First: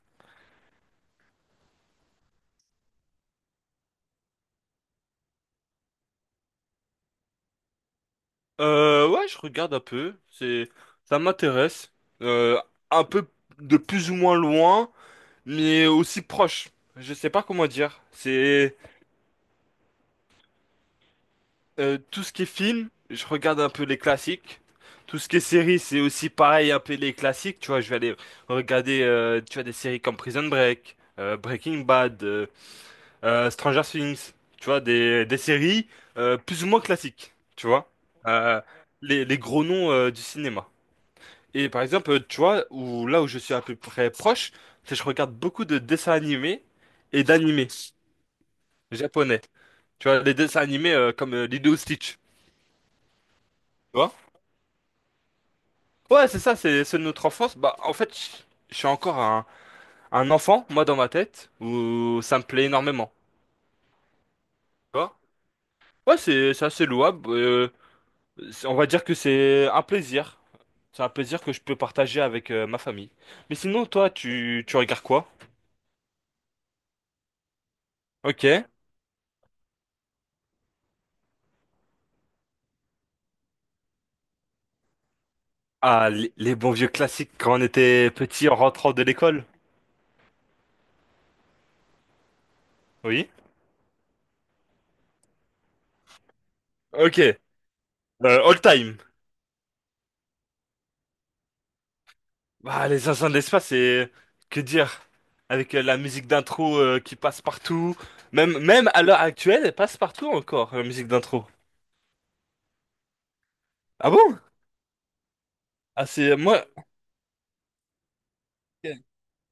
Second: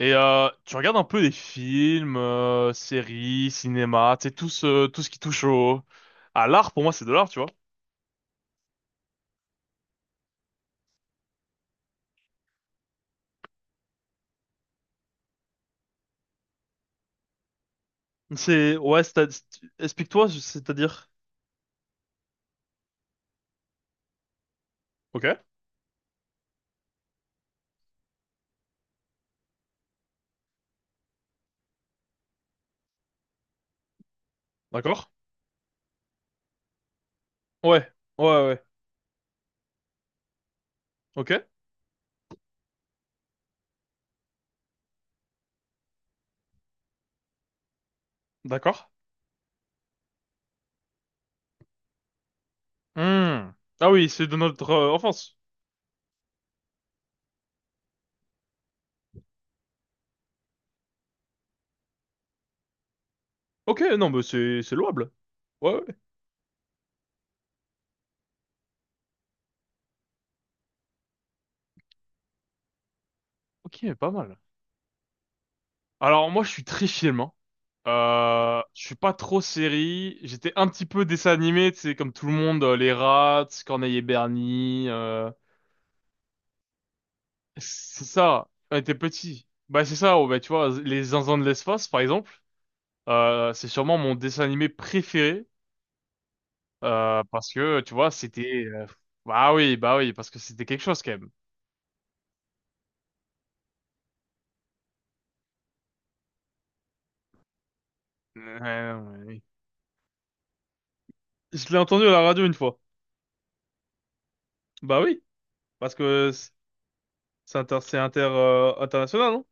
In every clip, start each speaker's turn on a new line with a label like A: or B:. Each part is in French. A: Et tu regardes un peu des films, séries, cinéma, tu sais, tout ce qui touche au, à l'art, pour moi, c'est de l'art, tu vois.
B: Ouais, je regarde un peu. Ça m'intéresse. Euh, un peu de plus ou moins loin, mais aussi proche. Je sais pas comment dire. C'est
A: Ouais, explique-toi, c'est-à-dire.
B: Tout ce qui est film, je regarde un peu les classiques. Tout
A: Ok,
B: ce qui est série, c'est aussi pareil, un peu les classiques. Tu vois, je vais aller regarder, tu vois, des séries comme Prison Break, Breaking Bad, Stranger Things. Tu vois,
A: d'accord.
B: des séries plus ou moins classiques. Tu
A: Ouais,
B: vois,
A: ouais,
B: Euh,
A: ouais.
B: les gros noms du cinéma.
A: Ok,
B: Et par exemple, tu vois, là où je suis à peu près proche, c'est que je regarde beaucoup de dessins animés et d'animés
A: d'accord.
B: japonais. Tu vois, les dessins animés comme Lilo et Stitch. Tu
A: Hmm. Ah oui,
B: vois?
A: c'est de notre enfance.
B: Ouais, c'est ça, c'est ceux de notre enfance. Bah, en fait, je suis encore un enfant, moi, dans ma tête, où ça me plaît énormément.
A: Ok, non, mais c'est
B: Tu
A: louable.
B: vois?
A: Ouais, ouais.
B: Ouais, c'est assez louable. On va dire que c'est un plaisir. C'est un plaisir que je peux partager avec ma famille. Mais sinon,
A: Ok, pas
B: toi,
A: mal.
B: tu regardes quoi?
A: Alors, moi, je suis très film, hein.
B: Ok.
A: Je suis pas trop série. J'étais un petit peu dessin animé, tu sais, comme tout le monde, les Rats, Corneille et Bernie,
B: Ah, les bons vieux classiques quand on
A: c'est
B: était
A: ça,
B: petit en
A: on
B: rentrant
A: était
B: de l'école.
A: petit. Bah c'est ça, oh, bah, tu vois, les Zinzins de l'espace, par exemple,
B: Oui.
A: c'est sûrement mon dessin animé préféré,
B: Ok.
A: parce que, tu vois, c'était...
B: All
A: euh,
B: time.
A: bah oui, parce que c'était quelque chose quand même.
B: Bah, les Zinzins de l'espace, c'est... Que dire? Avec la musique d'intro qui passe partout.
A: Ouais,
B: Même à l'heure
A: ouais, oui.
B: actuelle, elle passe partout encore, la musique d'intro.
A: Je l'ai entendu à la radio une fois.
B: Ah bon?
A: Bah oui, parce
B: Ah,
A: que
B: c'est...
A: c'est
B: Moi...
A: c'est
B: Ok,
A: international, non?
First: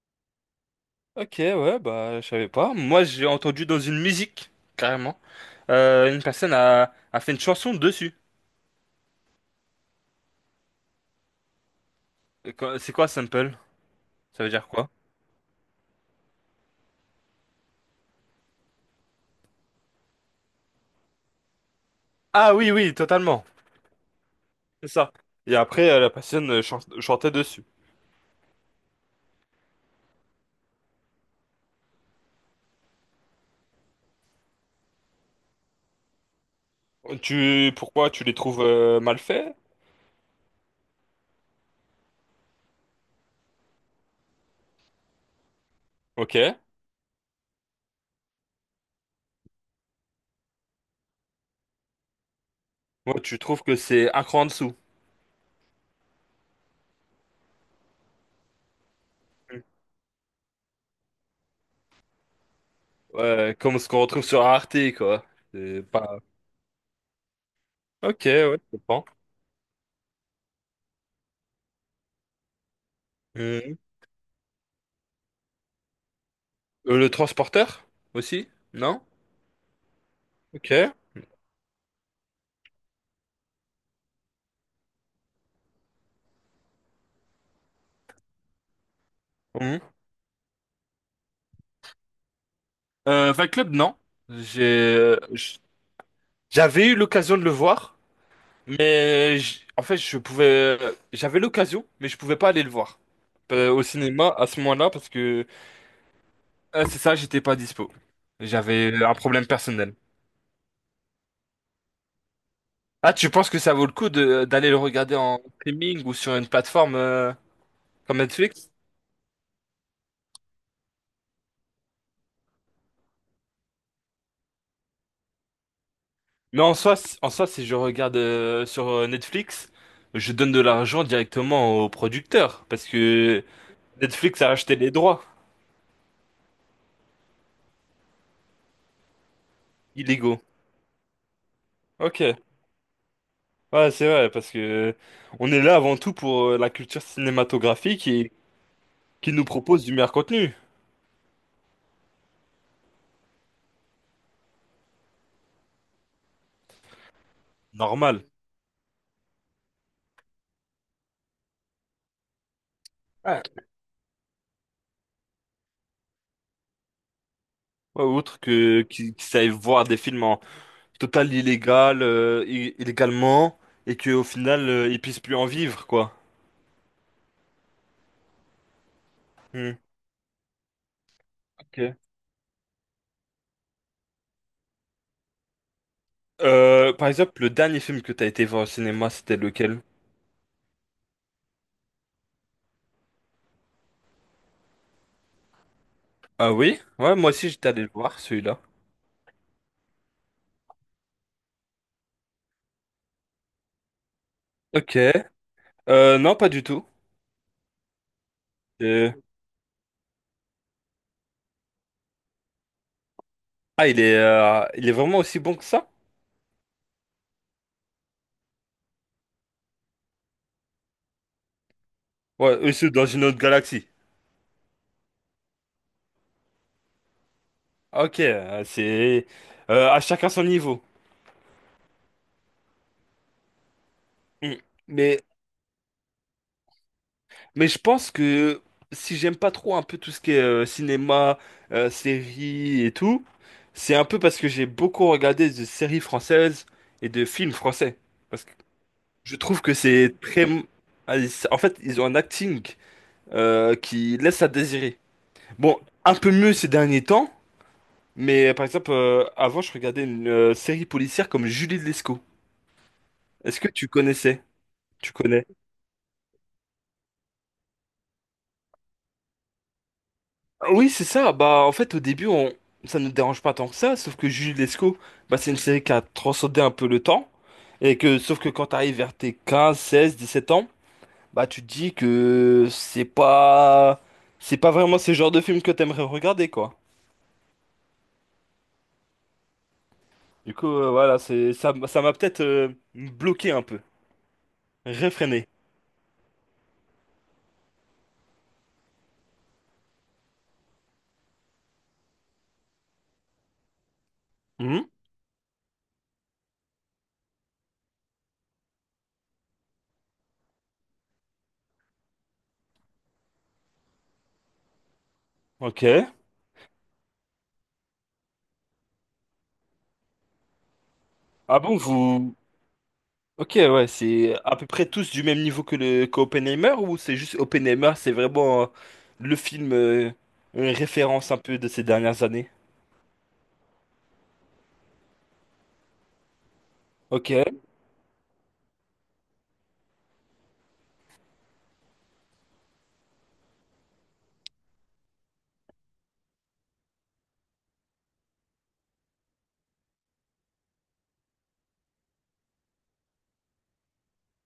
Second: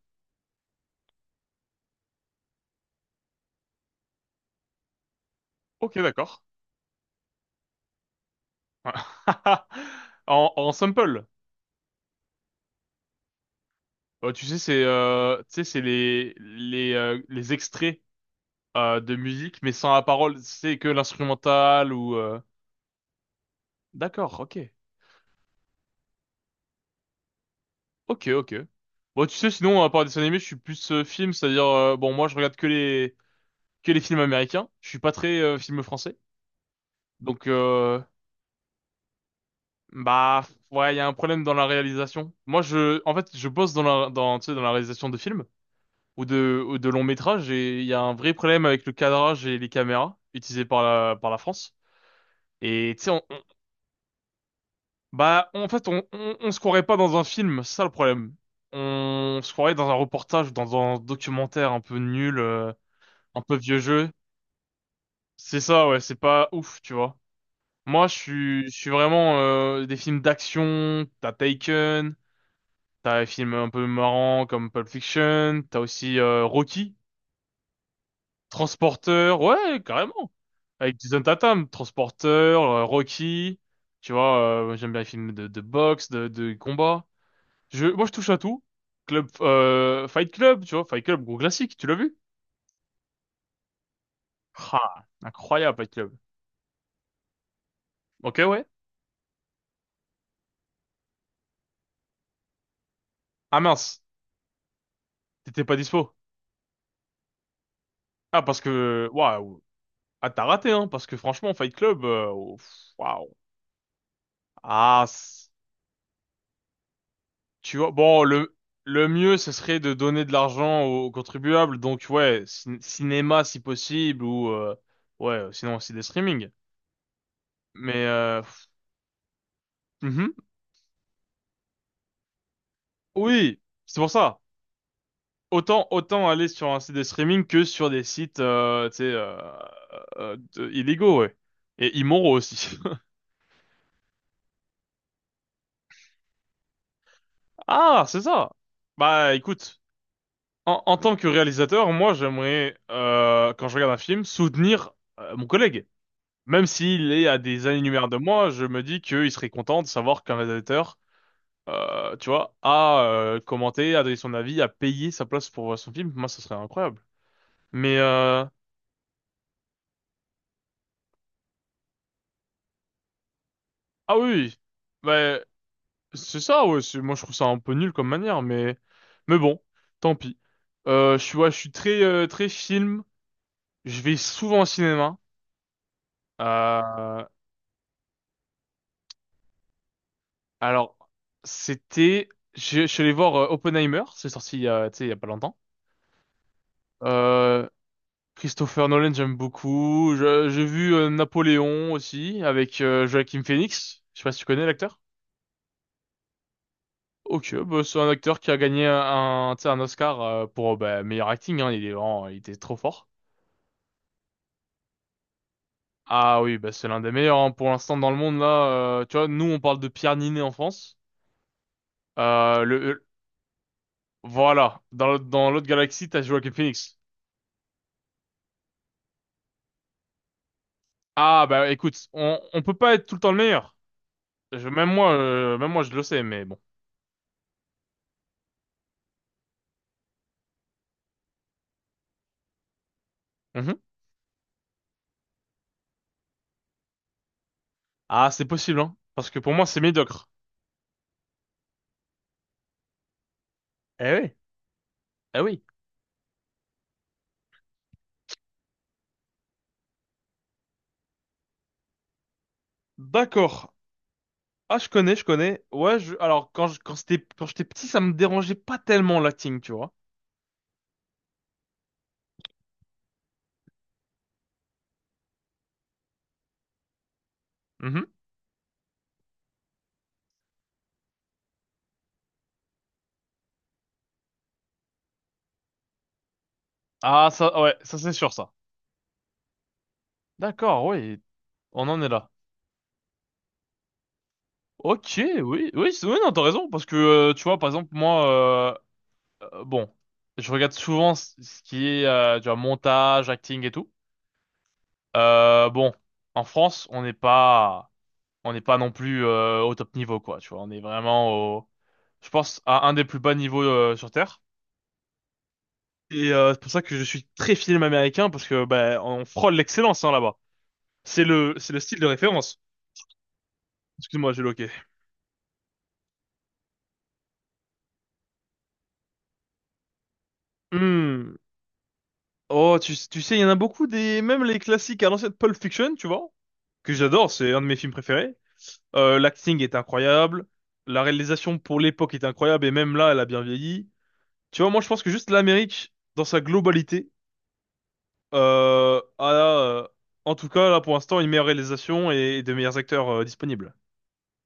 B: ok, ouais, bah, je savais pas. Moi, j'ai entendu dans une musique, carrément.
A: Ok,
B: Une
A: d'accord.
B: personne a fait une chanson dessus.
A: En sample.
B: C'est quoi, sample? Ça
A: Tu
B: veut
A: sais,
B: dire
A: c'est
B: quoi?
A: euh, tu sais, c'est les extraits de musique, mais sans la parole, c'est que l'instrumental ou...
B: Ah oui, oui, totalement.
A: D'accord, ok.
B: C'est ça. Et après, la patienne chantait dessus.
A: Ok, ok. Bon, tu sais, sinon, à part dessin animé, je suis plus film, c'est-à-dire, bon, moi, je regarde que les films américains. Je suis pas très film français. Donc, euh,
B: Pourquoi tu les trouves mal faits?
A: bah, ouais, il y a un problème dans la réalisation. Moi, en fait, je bosse dans dans, tu sais, dans la réalisation de films
B: Ok.
A: ou de longs métrages et il y a un vrai problème avec le cadrage et les caméras utilisées par la France. Et tu sais,
B: Moi, tu trouves que c'est un cran en dessous.
A: bah, en fait, on se croirait pas dans un film, c'est ça le problème. On se
B: Mm.
A: croirait dans un reportage, dans un documentaire un peu nul, un peu
B: Ouais,
A: vieux
B: comme ce qu'on
A: jeu.
B: retrouve sur Arte, quoi.
A: C'est
B: C'est
A: ça, ouais, c'est
B: pas...
A: pas ouf, tu vois. Moi, je
B: Ok, ouais,
A: suis, je
B: je
A: suis
B: comprends.
A: vraiment des films d'action, t'as Taken, t'as des films un
B: Mhm.
A: peu marrants comme Pulp Fiction, t'as aussi Rocky,
B: Le transporteur? Aussi? Non?
A: Transporteur, ouais, carrément,
B: Ok.
A: avec Jason Tatum, Transporteur, Rocky, tu vois, j'aime bien les films de boxe, de combat. Moi, je touche à tout. Club,
B: Mhm.
A: Fight Club, tu vois, Fight Club, gros classique, tu l'as vu?
B: Fight Club, non. J'ai...
A: Ah,
B: euh, j-
A: incroyable, Fight Club.
B: J'avais eu l'occasion de le voir,
A: Ok, ouais.
B: en fait, je pouvais... J'avais l'occasion, mais je pouvais pas aller le voir
A: Ah
B: au
A: mince,
B: cinéma à ce moment-là parce que...
A: t'étais pas dispo.
B: C'est ça, j'étais pas dispo.
A: Ah, parce
B: J'avais
A: que,
B: un problème
A: waouh,
B: personnel.
A: ah, t'as raté, hein, parce que franchement, Fight Club, oh, pff,
B: Ah, tu
A: waouh.
B: penses que ça vaut le coup de d'aller le
A: Ah,
B: regarder en streaming ou sur une plateforme
A: tu vois,
B: comme
A: bon,
B: Netflix?
A: le mieux, ce serait de donner de l'argent aux contribuables, donc ouais, cinéma si possible, ou ouais, sinon aussi des streamings.
B: Mais en soi, en soi, si je
A: Mais,
B: regarde
A: euh, pff,
B: sur Netflix, je
A: mhm.
B: donne de l'argent directement au producteur parce que
A: Oui, c'est pour ça.
B: Netflix a acheté les droits
A: Autant, autant aller sur un site de streaming que sur des sites
B: illégaux.
A: illégaux, ouais. Et
B: Ok.
A: immoraux aussi.
B: Ouais, c'est vrai parce que on est là avant tout pour la culture
A: Ah,
B: cinématographique
A: c'est
B: et
A: ça.
B: qui
A: Bah
B: nous
A: écoute,
B: propose du meilleur contenu.
A: en tant que réalisateur, moi j'aimerais, quand je regarde un film, soutenir mon collègue. Même s'il est à des années-lumière de
B: Normal.
A: moi, je me dis qu'il serait content de savoir qu'un réalisateur, tu vois, a
B: Ouais.
A: commenté, a donné son avis, a payé sa place pour voir son film. Moi, ça serait incroyable. Mais,
B: Ouais, autre
A: euh,
B: que qu'ils savent voir des films en total illégal, illégalement, et
A: ah
B: qu'au
A: oui, oui.
B: final, ils puissent plus
A: Bah,
B: en vivre, quoi.
A: c'est ça, ouais. Moi, je trouve ça un peu nul comme manière, mais bon,
B: Hmm,
A: tant pis. Ouais, je suis
B: ok.
A: très très film. Je vais souvent au cinéma.
B: Par
A: Euh,
B: exemple, le dernier film que t'as été voir au cinéma, c'était lequel?
A: alors, c'était, je suis allé voir Oppenheimer. C'est sorti il y a, tu sais, il y a pas longtemps.
B: Ah oui? Ouais, moi aussi,
A: Euh,
B: j'étais allé le voir, celui-là.
A: Christopher Nolan, j'aime beaucoup. J'ai vu Napoléon aussi avec Joaquin Phoenix. Je sais pas si tu connais
B: Ok.
A: l'acteur.
B: Non, pas du tout.
A: Ok, bah, c'est un acteur qui a gagné
B: Euh,
A: un, tu sais, un Oscar pour bah, meilleur acting, hein. Il était trop fort.
B: Ah, il est vraiment aussi bon que ça?
A: Ah oui, bah c'est l'un des meilleurs hein, pour l'instant dans le monde là. Tu vois, nous on parle de Pierre Niney en France.
B: Ouais,
A: Euh,
B: eux,
A: le,
B: c'est dans
A: le-
B: une autre galaxie.
A: voilà, dans l'autre galaxie, t'as Joaquin Phoenix.
B: Ok, à chacun son niveau.
A: Ah bah écoute, on peut pas être tout le temps le meilleur.
B: Hmm. Mais
A: Même moi je le sais, mais bon.
B: Mais je pense que si j'aime pas trop un peu tout ce qui est cinéma, séries et tout,
A: Mhm.
B: c'est un peu parce que j'ai beaucoup regardé de séries françaises et de films français.
A: Ah c'est
B: Parce que
A: possible hein, parce
B: je
A: que pour
B: trouve
A: moi
B: que
A: c'est
B: c'est
A: médiocre.
B: très... En fait, ils ont un acting
A: Eh
B: qui
A: oui,
B: laisse à désirer.
A: eh oui.
B: Bon, un peu mieux ces derniers temps, mais par exemple, avant, je regardais une série policière comme Julie de Lescaut. Est-ce que
A: D'accord.
B: tu connaissais?
A: Ah je
B: Tu
A: connais, je
B: connais?
A: connais. Ouais, je, alors quand je, quand c'était quand j'étais petit, ça me dérangeait pas tellement l'acting, tu vois.
B: Oui, c'est ça. Bah, en fait, au début, on... ça ne nous dérange pas tant que ça, sauf que Jules Lescaut, bah, c'est une série qui a transcendé un peu le temps. Et
A: Mhm.
B: que, sauf que quand t'arrives vers tes 15, 16, 17 ans, bah, tu te dis que c'est pas vraiment ce genre de film que t'aimerais regarder, quoi.
A: Ah ça, ouais, ça c'est sûr ça.
B: Du coup,
A: D'accord,
B: voilà,
A: oui, on en
B: ça
A: est
B: m'a
A: là.
B: peut-être bloqué un peu,
A: Ok,
B: réfréné.
A: oui, oui, oui, non, t'as raison, parce que tu vois, par exemple, moi, euh, euh, bon, je regarde souvent ce qui est tu vois, montage, acting et tout.
B: Mhm.
A: Euh, bon, en France, on n'est pas non plus au top niveau, quoi. Tu vois, on est vraiment au, je pense, à un des plus bas niveaux sur Terre.
B: Ok.
A: Et c'est pour ça que je suis très film américain, parce que ben on frôle l'excellence hein, là-bas.
B: Ah
A: C'est
B: bon,
A: le style de
B: vous,
A: référence.
B: ok, ouais,
A: Excuse-moi,
B: c'est
A: j'ai
B: à peu
A: loqué.
B: près tous du même niveau que le que Oppenheimer ou c'est juste Oppenheimer, c'est vraiment le film une référence
A: Hmm.
B: un peu de ces dernières années.
A: Oh, tu sais, il y en a beaucoup des, même les classiques à l'ancienne Pulp Fiction, tu vois, que j'adore,
B: Ok,
A: c'est un de mes films préférés. L'acting est incroyable, la réalisation pour l'époque est incroyable, et même là, elle a bien vieilli. Tu vois, moi, je pense que juste l'Amérique, dans sa globalité, euh, a, euh, en tout cas, là, pour l'instant, une meilleure réalisation et de meilleurs acteurs disponibles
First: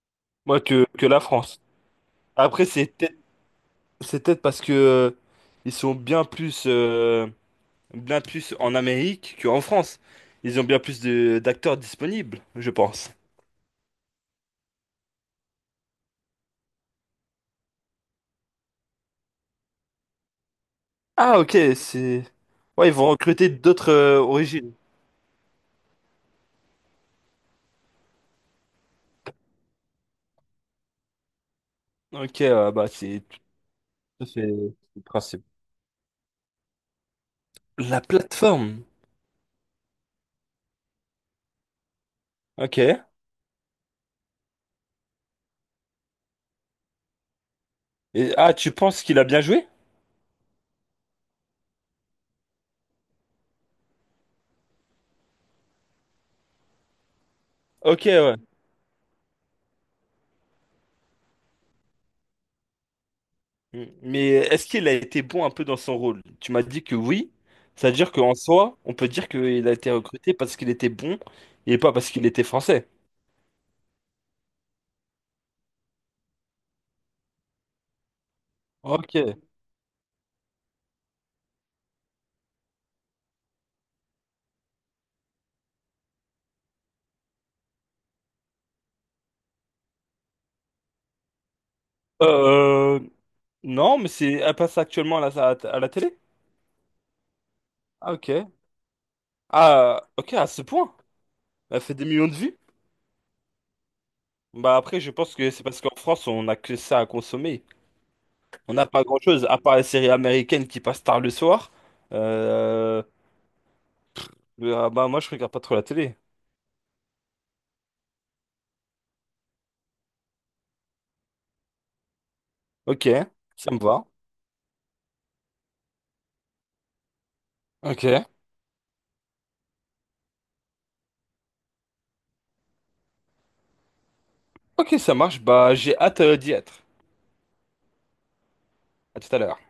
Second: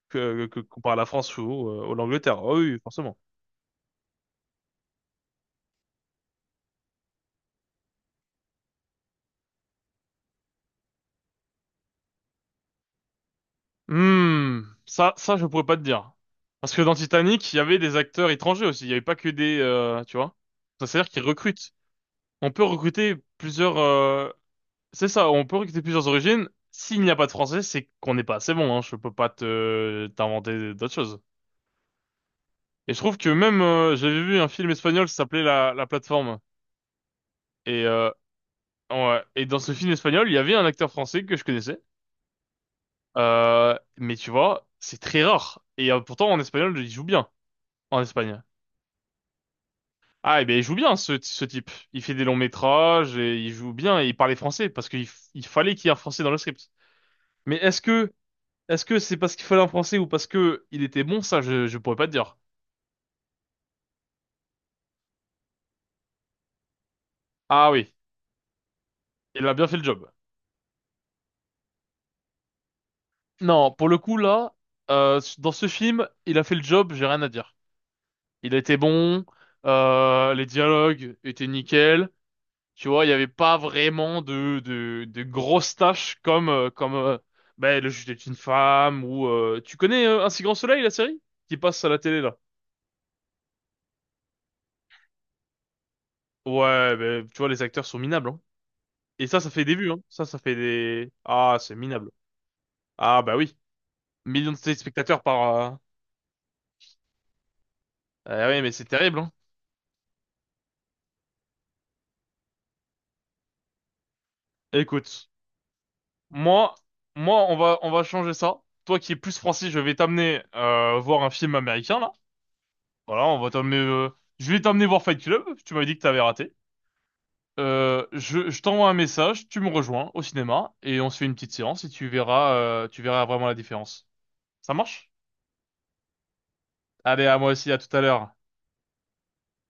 B: moi
A: comparé à la
B: que la
A: France
B: France.
A: ou, ou l'Angleterre. Oh
B: Après
A: oui, forcément.
B: c'est peut-être parce que ils sont bien plus en Amérique qu'en France. Ils ont bien plus de d'acteurs disponibles, je pense.
A: Hmm, je pourrais pas te dire. Parce que dans Titanic, il y avait des acteurs étrangers aussi. Il y avait pas que des, tu vois. Ça, c'est-à-dire qu'ils
B: Ah ok,
A: recrutent.
B: c'est
A: On peut
B: ouais ils vont
A: recruter
B: recruter
A: plusieurs,
B: d'autres origines.
A: c'est ça, on peut recruter plusieurs origines. S'il n'y a pas de français, c'est qu'on n'est pas assez bon, hein. Je peux pas te t'inventer d'autres choses.
B: Ok, bah
A: Et je trouve
B: c'est
A: que
B: tout
A: même, j'avais
B: à
A: vu
B: fait
A: un film
B: le
A: espagnol qui s'appelait
B: principe.
A: La Plateforme. Et
B: La plateforme.
A: ouais. Et dans ce film espagnol, il y avait un acteur français que je connaissais.
B: Ok.
A: Mais tu vois, c'est très rare. Et pourtant, en espagnol, il joue bien en
B: Et,
A: Espagne.
B: ah, tu penses qu'il a bien joué?
A: Ah, eh bien, il joue bien, ce type. Il fait des longs métrages et il joue bien et il parlait français il fallait qu'il y ait un français dans le script. Mais est-ce
B: Ok,
A: que,
B: ouais.
A: est-ce que c'est parce qu'il fallait un français ou parce que il était bon, ça, je pourrais pas te dire.
B: Mm. Mais est-ce qu'il a été bon un peu dans son rôle? Tu m'as dit que oui.
A: Ah oui,
B: C'est-à-dire qu'en soi, on peut dire
A: il a bien
B: qu'il a
A: fait le
B: été
A: job.
B: recruté parce qu'il était bon et pas parce qu'il était français.
A: Non, pour le coup, là, dans ce film, il a fait le job, j'ai rien à dire. Il a été bon,
B: Ok.
A: les dialogues étaient nickel. Tu vois, il n'y avait pas vraiment de grosses tâches comme ben, le juge est une femme ou... tu connais Un si Grand Soleil, la série? Qui passe à la télé, là.
B: Euh, non, mais c'est, elle passe actuellement à la télé?
A: Ouais, ben, tu vois, les acteurs sont
B: Ah,
A: minables,
B: ok.
A: hein. Et ça fait des vues, hein.
B: Ah,
A: Ça,
B: ok,
A: ça
B: à
A: fait
B: ce point.
A: des... Ah, c'est
B: Elle fait des
A: minable.
B: millions de vues?
A: Ah, bah oui. Millions de
B: Bah après, je
A: téléspectateurs
B: pense que
A: par...
B: c'est
A: Euh...
B: parce qu'en France, on n'a que ça à consommer.
A: eh oui, mais
B: On
A: c'est
B: n'a pas
A: terrible, hein.
B: grand-chose, à part les séries américaines qui passent tard le soir. Euh, Bah moi
A: Écoute,
B: je regarde pas trop la télé.
A: moi, on va changer ça. Toi qui es plus français, je vais t'amener voir un film américain, là.
B: Ok,
A: Voilà, on va
B: ça
A: t'amener...
B: me va.
A: euh, je vais t'amener voir Fight Club. Tu m'avais dit que t'avais raté.
B: Ok.
A: Je t'envoie un message, tu me rejoins au cinéma et on se fait une petite séance et tu verras vraiment la différence. Ça
B: Ok,
A: marche?
B: ça marche. Bah j'ai hâte d'y être.
A: Allez, à moi aussi, à tout à l'heure.
B: À tout à l'heure.